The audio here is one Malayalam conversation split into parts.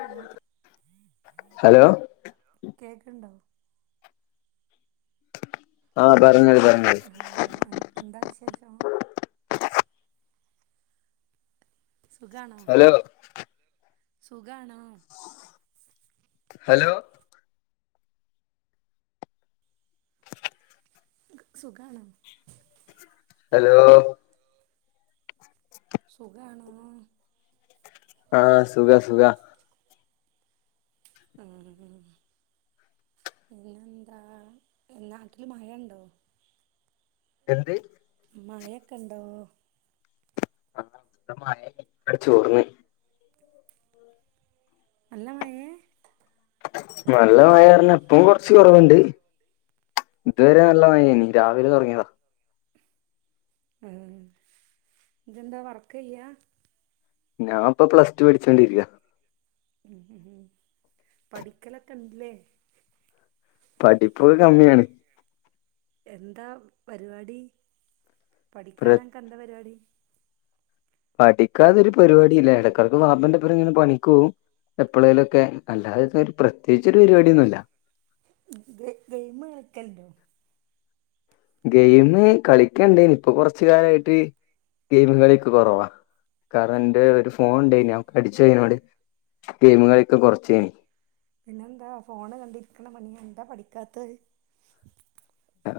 ആഹ് ഹലോ, കേക്ക്ണ്ടോ ആ പറഞ്ഞോളി കേക്കണം പറഞ്ഞോളി ആ എൻ് എന്താ വിശേഷം? ആ സുഗാണോ ഹലോ സുഖാണോ ഹലോ സുഖാണോ ഹലോ സുഖാണോ ആ സുഖ സുഖ ആ പിന്നെന്താ നാട്ടില് മഴയുണ്ടോ എന്ത് മഴൊക്കെ ഇണ്ടോ ആ ഇവിടെ മഴ അങ്ങട് ചോർന്ന് നല്ല മഴേ നല്ല മഴയാറിന്ന് ഇപ്പം കൊറച്ച് കുറവുണ്ട് ഇതുവരെ നല്ല മഴയനി രാവിലെ തുടങ്ങിയതാ ആ ഇജ്ന്താ വർക്ക് ചെയ്യാ ഞാൻ ഇപ്പ പ്ലസ് ടു പഠിച്ചോണ്ടിരിക്ക ഉ ഉ ഉ പഠിക്കലൊക്കെ ഇണ്ട്ല്ലേ പഠിപ്പൊക്കെ കമ്മിയാണ് എന്താ പരിപാടി പ്ര പഠിക്കാതെനക്കെന്താ പരിപാടി പഠിക്കാതൊരു പരിപാടി ഇല്ല ഇടക്കാർക്ക് വാപ്പന്റെപ്പറം ഇങ്ങനെ പണിക്ക് പോവും എപ്പോഴേലുംക്കെ അല്ലാതെ ഒരു പ്രത്യേകിച്ച് ഒരു പരിപാടിയൊന്നുല്ല ഗെയിമ് കളിക്കല്ണ്ടോ ഗെയിമ് കളിക്കണ്ടേനി ഇപ്പൊ കൊറച്ചു കാലവായിട്ട് ഗെയിമ് കളിയക്കെ കൊറവാ കാരണം എന്റെ ഒരു ഫോൺ ഉണ്ടേന അടിച്ചോട് ഗെയിമ് കളിയൊക്കെ കുറച്ചനി പിന്നെന്താ ഫോണ് കണ്ടിരിക്കണ പണി എന്താ പഠിക്കാത്തത്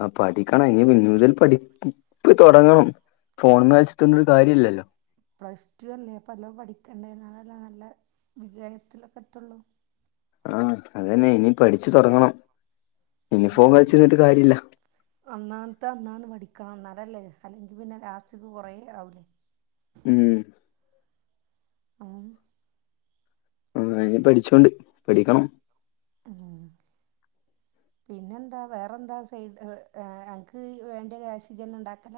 ആ പഠിക്കണം ഇനി പിന്ന മുതൽ പഠിപ്പ് തുടങ്ങണം ഫോൺ മേച്ചട്ടരു കാര്യല്ലല്ലോ പ്ലസ് ടു അല്ലേ പ്പ നല്ലോല പഠിക്കണ്ട എന്നാലല്ല നല്ല വിജയത്തിലൊക്കെ എത്തുള്ളു ആ അതന്നെ ഇനി പഠിച്ചു തുടങ്ങണം ഇനി അ ഫോൺ കളിച്ചിരുന്നിട്ട് കാര്യല്ല അന്നത അന്നന്ന് പഠിക്ക വക്കണം നല്ലത് അല്ലെങ്കിൽ പിന്നെ ലാസ്റ്റ്ക്ക് കുറേ ആവൂല്ലേ ഉം ഉം ആ ഇനി പഠിച്ചോണ്ട് പഠിക്കണം പിന്നെന്താ വേറെന്താ സൈഡ് അങ്ങക്ക് വേണ്ട കാഷ് ജ്ന്നെ ഇണ്ടാക്കണ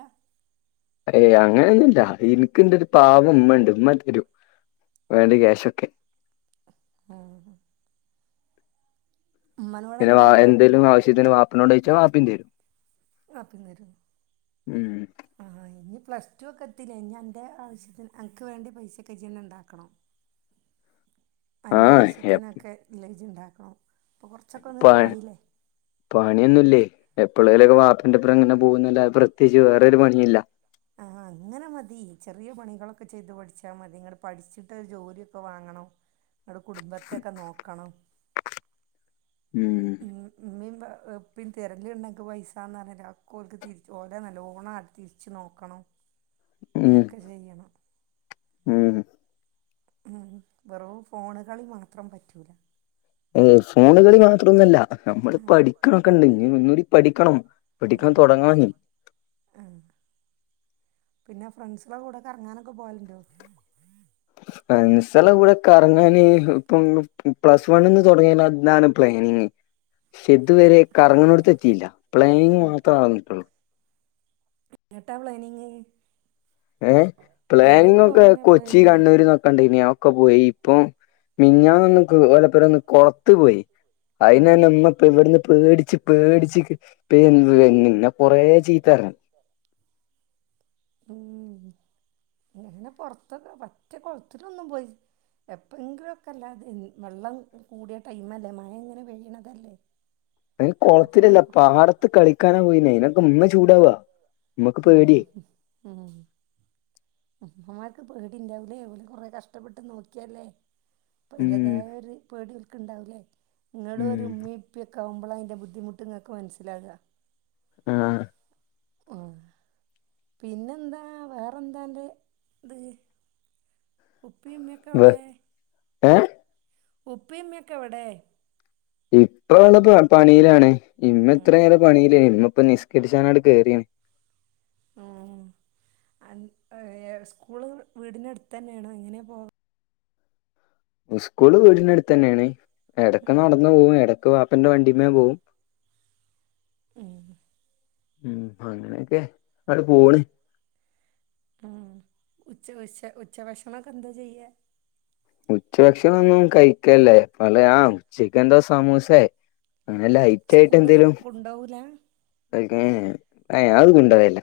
ഏയ് അങ്ങനെയൊന്നുംല്ല എനക്ക് എന്റെ ഒരു പാവം ഉണ്ട് ഉമ്മതരും വേണ്ട ക്യാഷൊക്കെ ആ പിന്നെ വ എങ്ങനെ വാങ്ങാം എന്തേലും ആവശ്യത്തിന് വാപ് പ്പേനോടുചോയ്ചാ വാപ്പേം തരും വാപ്പേന്തരും ഉം ആഹ് ഇനീ പ്ലസ്റ്റൂക്കെ എത്തീലേ ഇനി അൻ്റെ ആവശ്യത്തിൻ അന്ക്ക് വേണ്ടി പൈസക്കെ ജ്ജ്ന്നെ ഇണ്ടാക്കണം അന്റെ ആവശ്യത്തിനൊക്കെ ലെജ്ജ് ഇണ്ടാ പ പണിയൊന്നൂലേ എപ്പളേല്ക്കെ വാപ്പേന്റെപ്പരങ്ങനെ പോകുന്നല്ലാ പ്രത്യേക്ച്ച് വേറൊരു പണിയില്ല ആ ഹാ അങ്ങനെ മതി ചെറിയ പണികളൊക്കെ ചെയ്ത് പഠിച്ചാ മതി ഇങ്ങട് പഠിച്ചിട്ട് ഒരു ജോലിയൊക്കെ വാങ്ങണം. ഇന്ന്ട് കുടുംബത്ത ഒക്കെ നോക്കണം ഉം ഇപ്പിം തെരല്ണ്ട് ഞങ്ങക്ക് പൈസാന്ന് പറഞ്ട്ട് അ ഒക്കെ ഓൽക്ക് തിരിച് ഓലെ നല്ലോണം ആട് തിരിച്ച് നോക്കണം. ഉം അങ്ങനൊക്കെ ചെയ്യണം ഉം ഉം വെറു ഫോണുകളി മാത്രം പറ്റൂല ഏഹ് ഫോണുകളി മാത്രോന്നുല്ല നമ്മള് പഠിക്കണൊക്കെണ്ട് [unintelligible] ക്ക് പഠിക്കണം പഠിക്കാ ഉം തൊടങ്ങാഞ്ഞി ആഹ് പിന്നെ ഫ്രണ്ട്സലെ കൂടെ കറങ്ങാനൊക്കെ പോകലുണ്ടോ ഫ്രണ്ട്സെല്ല കൂടെ കറങ്ങാന് ഇപ്പം ള് പ്ലസ് വണ്ണ്ന്ന് തൊടങ്ങിന്നാനാല് അതാണ് പ്ലാനിങ് ക്ഷെ ഇതുവരെ കറങ്ങിന്നോടത്തെത്തീല പ്ലാനിങ്ങ് മാത്ര നടന്നിട്ടുള്ളു ഏങ്ങട്ടാ പ്ലാനിംങ് ഏഹ് പ്ലാനിങ്ങൊക്കെ കൊച്ചി പ്ലാനിങ് കണ്ണൂര്ന്നൊക്കണ്ട് യിനോ ഒക്കെ പോയി ഇപ്പൊ മിൻഞ്ഞാന്നൊന്ന്ക്ക് ഓലപ്പെരേന്ന് കൊളത്ത് പോയി ആഹ് അയിനെന്ന മ്മ്ക്ക് ഇവിട്ന്ന് പേടി ച്ച് പേടിച്ചിക് പേൻ [unintelligible] ന്നെ കൊറേ ചീത്തേറഞ്ഞ് ഉം അങ്ങനെ പൊറത്തൊക്കെ മറ്റേ കൊളത്തിലൊന്നും പോയി എപ്പഴെങ്കിലുക്കെല്ലാത് എൻ വെള്ളം കൂടിയ ടൈമല്ലേ മഴ ഇങ്ങനെ പെയ്യണതല്ലേ അയ്ന് അപ്പൊ കൊളത്തിലല്ല ഇങ്ങനെ പ- പാടത്ത് കളിക്കാനാ പോയിനെ [unintelligible] ചൂടാവ്വാ ഉം ഉം ഉം ഉമ്മാക് ക്ക് പേടിണ്ടാവുലേ ഓല് കൊറേ കഷ്ടപ്പെട്ട് നോക്ക്യല്ലേ ഉം പ്പയ്ന്റതായൊര് പേടി ഓൽ ക്ക്ണ്ടാവുലേ ഇങ്ങളൊരു ഉം മ്മീ പ്പിക്ക് ക്കാവ്മ്പളൈൻ്റെ ബുദ്ധിമുട്ട് ഇങ്ങക്ക് മൻസ്സിലാക ആ ഓ പിന്നെന്താ വേറെന്താന്റെ ത് ഉപ്പീം മ്മിം ക്കെവ്ടേ ഏ ഉപ്പീം മ്മിം ക്കെവടെ ഇപ്പ വന്ന്ട്ട്ല്ല പണീലാണ് ഉം ഇമ്മത്രേരം പണീലേര്ന്നു ഇപ്പം നിസ്കര്ച്ചാനാണ്ട് കേറീണ് ആ അൻ ഏ സ്കൂള് വീട്ന്റെ അട്ത്തന്നേണാേ എങ്ങനെ പോ ഉസ്കൂള് വീട്നട്ത്തെന്നേണ് ഇടയ്ക്ക് നടന്നു പോവും ഇടക് ക് പാപ്പന്റെ വണ്ടിമ്മേ പോവും ഉം മ് അങ്ങനെയൊക്കെ അട് പോണ് ഉം ഉച്ച ഉച്ച ഉച്ചവശണൊക്കെ എന്താ ചെയ്യ ഉച്ച ഭക്ഷണം ഒന്നും കഴിക്കല്ലേ പലയാ ചിക്കൻന്റെോ സമൂസേ അങ്ങനെ ലൈറ്റ് സ്കൂള് കൊണ്ടോ വൂല [unintelligible] ഹെ അഹ് കൊണ്ടോഏല്ല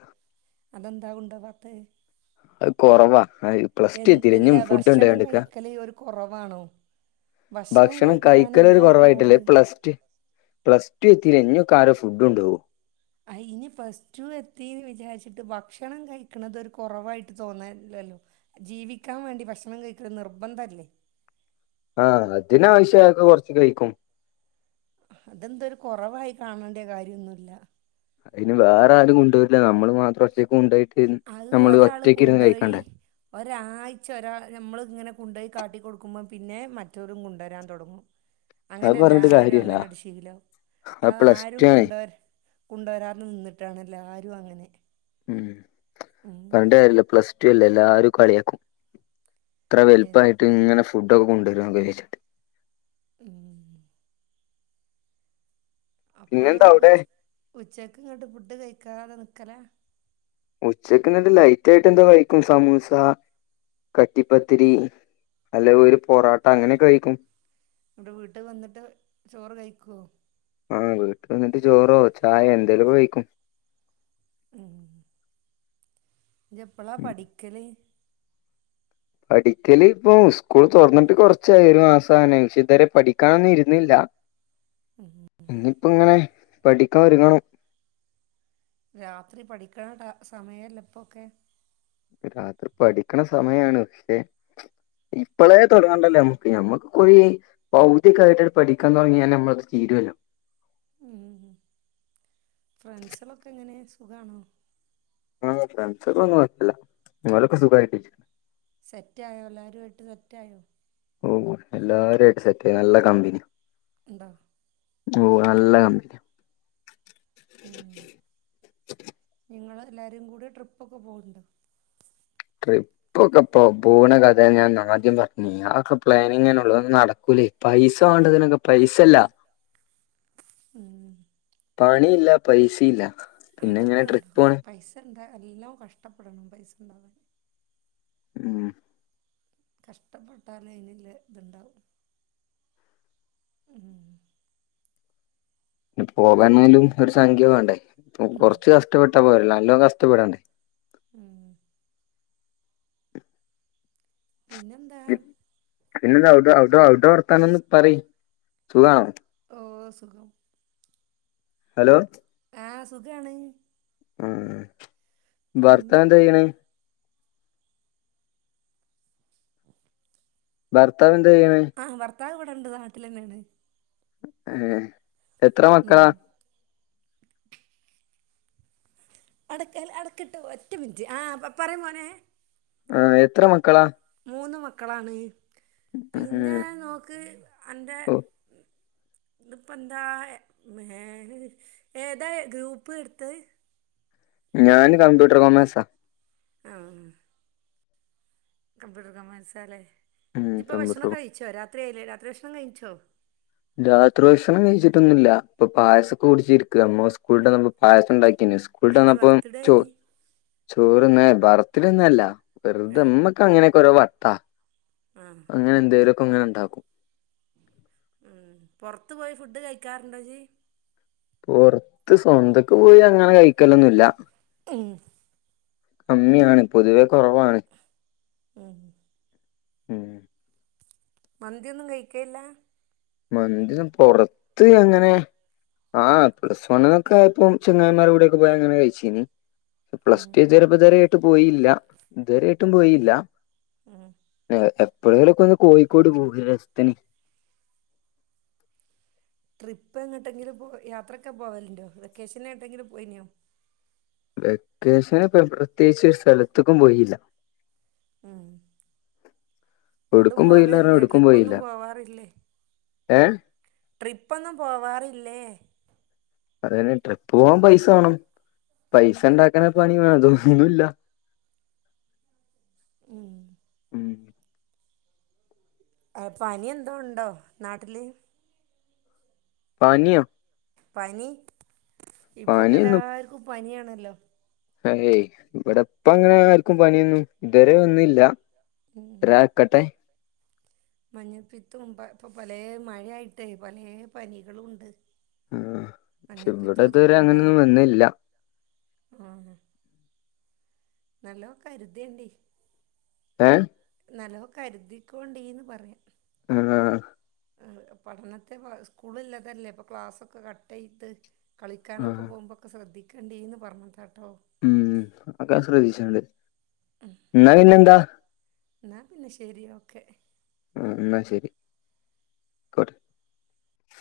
ദന്താ കൊണ്ടോവാത്തെ അഹ് കുറവാ എ ഇൽ എല്ല ഭക്ഷണം കഴിക്കല് ഒരു കുറവാണോ ഭക്ഷണം കഴിക്കാൻ കഴിക്കലൊരു എന്താ ഒരു കൊറവായിട്ടല്ലേ കുറവ് പ്ലസ് ടു പ്ലസ് ടു എത്തിലെ ഞൊക്കാരോ ഫുഡ് ണ്ടോവോ അ ഇനി ഫസ്റ്റ് ടു എത്തിന്ന് വിചാരിച്ചിട്ട് ഭക്ഷണം കഴിക്കണത് ഒരു കുറവായിട്ട് തോന്നെല്ലല്ലോ ജീവിക്കാൻ വേണ്ടി ഭക്ഷണം കഴികൽ നിർബന്ധല്ലേ ആ അതിനാവശ്യ ആക്കെ കൊറച്ച കഴിക്കും അതെന്ത രു കുറവായി കാണേണ്ട കാര്യംന്നുല്ല അയിന് വേറെ ആരും കൊണ്ടോര്ല നമ്മള് മാത്രം ഒറ്റക്കൊണ്ടോയിട്ട് അത് ഒരാള് കൊണ്ടോയി ഒരാഴ്ച ഒരാൾ നമ്മൾ ഇങ്ങനെ കൊണ്ടിയി കാട്ടി കൊടുക്കുമ്പോ പിന്നെ മറ്റൊരും കൊണ്ടരാൻ തൊടങ്ങും അത് അങ്ങനെയല്ല പറഞ്ഞിട്ട് ആരും കാര്യല്ല അങ്ങനെ ശീലവും അത് പ്ലസ് ആരും ടു ആണ് കൊണ്ടര് കൊണ്ടോരാതെ നിന്നിട്ടാണല്ലോ ആര് ഇതു അങ്ങനെ ഉം ഉം പർണ്ട് കാര്യല്യ പ്ലസ് റ്റു എല്ലെ എല്ലാരും കളിയാക്കും ത്ര എൻ വൽപ്പായിട്ട് ങ്ങനെ ഫുഡ്ഡോക്കെ കൊണ്ടുവരുന്നൊക്കെ വിചാര ച്ചിട്ട് ഉം അപ്പൊ ങ്ങള് പിന്നെന്താ അവിടെ ഉച് ഉച്ചക്ക് ങ്ങട്ട് ഫുഡ് കഴിക്കാതെ നിക് ക്കലെ ഉച്ചക്ക് ന്നട്ട് ലൈറ്റ് ആയിട്ട് എന്താ കഴിക്കും സമൂസ കട്ടിപ്പത്തിരി അല്ലെ ഒര് പൊറോട്ട അങ്ങനെയൊക്കെ കഴിക്കും വ്ടെ വീട്ടി വന്നിട്ട് ചോറ് കഴിക്കോ ആ വീട്ട് വന്നിട്ട് ചോറോ ചായേ എന്തേലുക്കെ കഴിക്കും ഉം യ് എപ്പളാ ഉം. പഠിക്കല് പഠിക്കല് ഇപ്പോ സ്കൂൾ തൊറന്നിട്ട് കുറച്ചായി ഒരു മാസംആയിനെ ക്ഷെ ഇതുവരെ പഠിക്കാന് ഇരുന്നില്ല ഇന്നിപ്പം ങ്ങനെ പഠിക്കാ ഒരുങ്ങണം രാത്രി പഠിക്കണ ട സമയം അല്ലെ ഇപ്പൊക്കെ ക് രാത്രി പഠിക്കണ സമയാണ് ക്ഷേ ഇപ്പളേ തുടങ്ങണ്ടല്ലോ നമുക്ക് ഞമുക്ക് കുയിപകുതി കയിട് പഠിക്കാൻ തുടങ്ങിയാന്നെ നമ്മൾത് തീരോല്ലോ ഉം ഉം ഫ്രണ്ട്സെളൊക്കെ എങ്ങനെ സുഖാണോ ആഹ് ഫ്രണ്ട്സെതൊന്നു ഒയ്പല്യ നിങ്ങളൊക്കെ സുഖമായിട്ടിരി സെറ്റ് ആയോ എല്ലാരു ആയിട്ട് സെറ്റായോ ഓ എല്ലാരും ആയിട്ട് സെറ്റ് ആയി നല്ല കമ്പിനി [unintelligible] ഓ നല്ല കമ്പനിയാ ഉം നിങ്ങള് എല്ലാവരും കൂടി ട്രിപ്പൊക്കെ പോവ്ണ്ടോ ട്രിപ്പൊക്കെ പോ പോണ കഥയാ ഞാൻ ആദ്യം പറഞ്ഞീനി അതൊക്കെ പ്ലാനിങ്ങനെ ഉള്ളൂ അതൊന്നും നടക്കൂല പൈസ വേണ്ടതിനൊക്കെ പൈസ ഇല്ല ഉം പണില്ല പൈസില്ല അതൊക്കെ ഇണ്ടാവും പൈസ എന്താ നല്ലോം കഷ്ട്ടപ്പെടണം പൈസ ഉണ്ടാവാൻ. ഉം കഷ്ടപ്പെട്ടാലെ അയിനള്ള ഇതുണ്ടാവു. ഈ പോകാനായാലും ഒരു സംഖ്യ വേണ്ടേ പ്പോ കൊറച്ച് കഷ്ടപ്പെട്ടാ പോരല്ലാ നല്ലോം കഷ്ടപ്പെടണ്ടേ ഉം പിന്നെന്താ പിന്നെന്താ അവുടെ അവുടെ വർത്താനൊന്ന് പറി സുഖാണോ ഓ സുഖം ഹലോ ആഹ് സുഖാണ് മ്ഹ് ഭർത്താവ് പിന്നെ എന്താ ചെയ്യണെ ഭർത്താവ് എന്ത് എന്താ ചെയ്യണേ ആ ഭർത്താവ് ഇവിടെണ്ട്. നാട്ടിലെന്നെണ് ഏ എത്ര ഉം മക്കളാ അടയ്ക്ക് അടയ്ക്ക്ട്ടോ ഒറ്റ മിനിറ്റ് ആഹ് പറയ്‌ മോനേ ആഹ് എത്ര മക്കളാ മൂന്ന് മക്കളാണ് പിന്നെ ഉം നോക്ക് അന്റെ ഓഹ് ഇതിപ്പം എന്താ ഏതാ ഗ്രൂപ്പ് എടുത്തെ ഞാന് കമ്പ്യൂട്ടർ കോമേഴ്സാ ആ കംമ്പ്യൂട്ടർ കോമേഴ്സാലെ ഉം ജ് ഇപ്പോ കമ്പ്യൂട്ടർ ഭക്ഷണം കഴിച്ചോ രാ രാത്രിയായില്ലേ രാത്രി ഭക്ഷണം കഴിച്ചോ രാത്രി ഭക്ഷണം കഴിച്ചിട്ടൊന്നും ഇല്ല ഇപ്പൊ പായസൊക്കെ കുടിച്ചിരിക. മോൻ സ്കൂൾ വിട്ട് വന്നപ്പോ പായസം ഉണ്ടാക്കിനി സ്കൂളിട്ട് എൻ്റെ വന്നപ്പോ ബർത്ത്ഡേ ചോ ഇനി ചോറ്ന്നേ ബർത്തിഡെ ഒന്നൂല്ല ആ വെറുതെ മ്മക്കങ്ങനെ രു വട്ടാ ആ അങ്ങനെ ന്തേലും ങ്ങനെ ണ്ടാക്കും ഉം പോർത് പോയി ഫുഡ് കഴിക്കാർണ്ടോ ജ് പൊറത്ത് സ്വന്തൊക്ക പോയി അങ്ങനെ കഴിക്കലൊന്നുല്ല ഉം കമ്മിയാണ് പൊതുവെ കൊർവാണ് ഉം ഉം മന്തിയൊന്നും കഴിക്കേല്ല മന്തിന്നും പൊറത്ത് അങ്ങനെ ആ പ്ലസ് വൺ ന്നൊക്കെ ആയപോം ചങ്ങായിമാരെകൂടെക്കെ പോയി അങ്ങനെ കഴിച്ചീൻ പ്ലസ് ടു എതിരപതരെ പോയില്ല ഇതുവരായിട്ടും പോയില്ല [unintelligible] എപ്പയേലോക്കൊന്ന് ഒന്ന് കോഴിക്കോട് പോം രസ്ത്തിൻ ട്രിപ്പ് എങ്ങട്ടെങ്കിലും പോ യാത്രൊക്കെ പോവൽണ്ടോ വെക്കേഷൻ എങ്ട്ടെലും പൊയിനോ വെക്കേഷൻ ഇപൊ എവ് പ്രത്യേകിച്ച് ഒര് സ്ഥലത്ക്കും പോയില്ല ഉം ങ്ങട്ടും ഒടുക്കും പോയില്ല പറഞ്ഞ പോവല്ലേ ഒടുക്കും പോയില്ല ട്രിപ്പൊന്നും പോവാറില്ലേ ഏ ട്രിപ്പൊന്നും പോവാറില്ലേ അതന്നെ ട്രിപ്പ് പോവാൻ പൈസവാണം പൈസ ണ്ടാക്കനെ പണി വേണം ഇതോന്നുല്ല ഉം ഉം അ പനി എന്തോ ണ്ടോ നാട്ടില് പനിയോ പനി ഇപ്പൊക്കെ പനിയൊന്നും എല്ലാർക്കും പനിയാണ് ലോ ഏയ് ഇവിടപ്പ അങ്ങനാര്ക്കും പനിയൊന്നും ഇതുവരെ വന്നില്ല രാ കട്ടെ മഞ്ഞപ്പിതോം പ്പ പൊ പലേ മഴ ആയിട്ടേ പലേ പനികളുണ്ട് [inaudible] ക്ഷെ ഇവ്ടെ ഇതുരെ ഉണ്ടല്ലോ അങ്ങനൊന്നും വന്നില്ല നലോ കരുതേണ്ടി ഏ നാലോ കരുതികൊണ്ടീന്ന് പറയാ ഹാ പഠനത്തെ പൊ സ്കൂളില്ലതല്ലേ ഇപ്പ ക്ലാസ്സൊക്കെ കട്ടേയ്ത് ആ കളിക്കാനൊക്കെ പോകുമ്പോൊക്കെ ശ്രദ്ധി കണ്ടി ന്ന് പറഞ്ഞതാ മ്മ് അഒകെന ശ്രദ്ധച്ച്ണ്ട് ന്നാ പിന്നെന്താ ന്നാ പിന്നെ ശെരി ഓക്കെ കോട്ടെ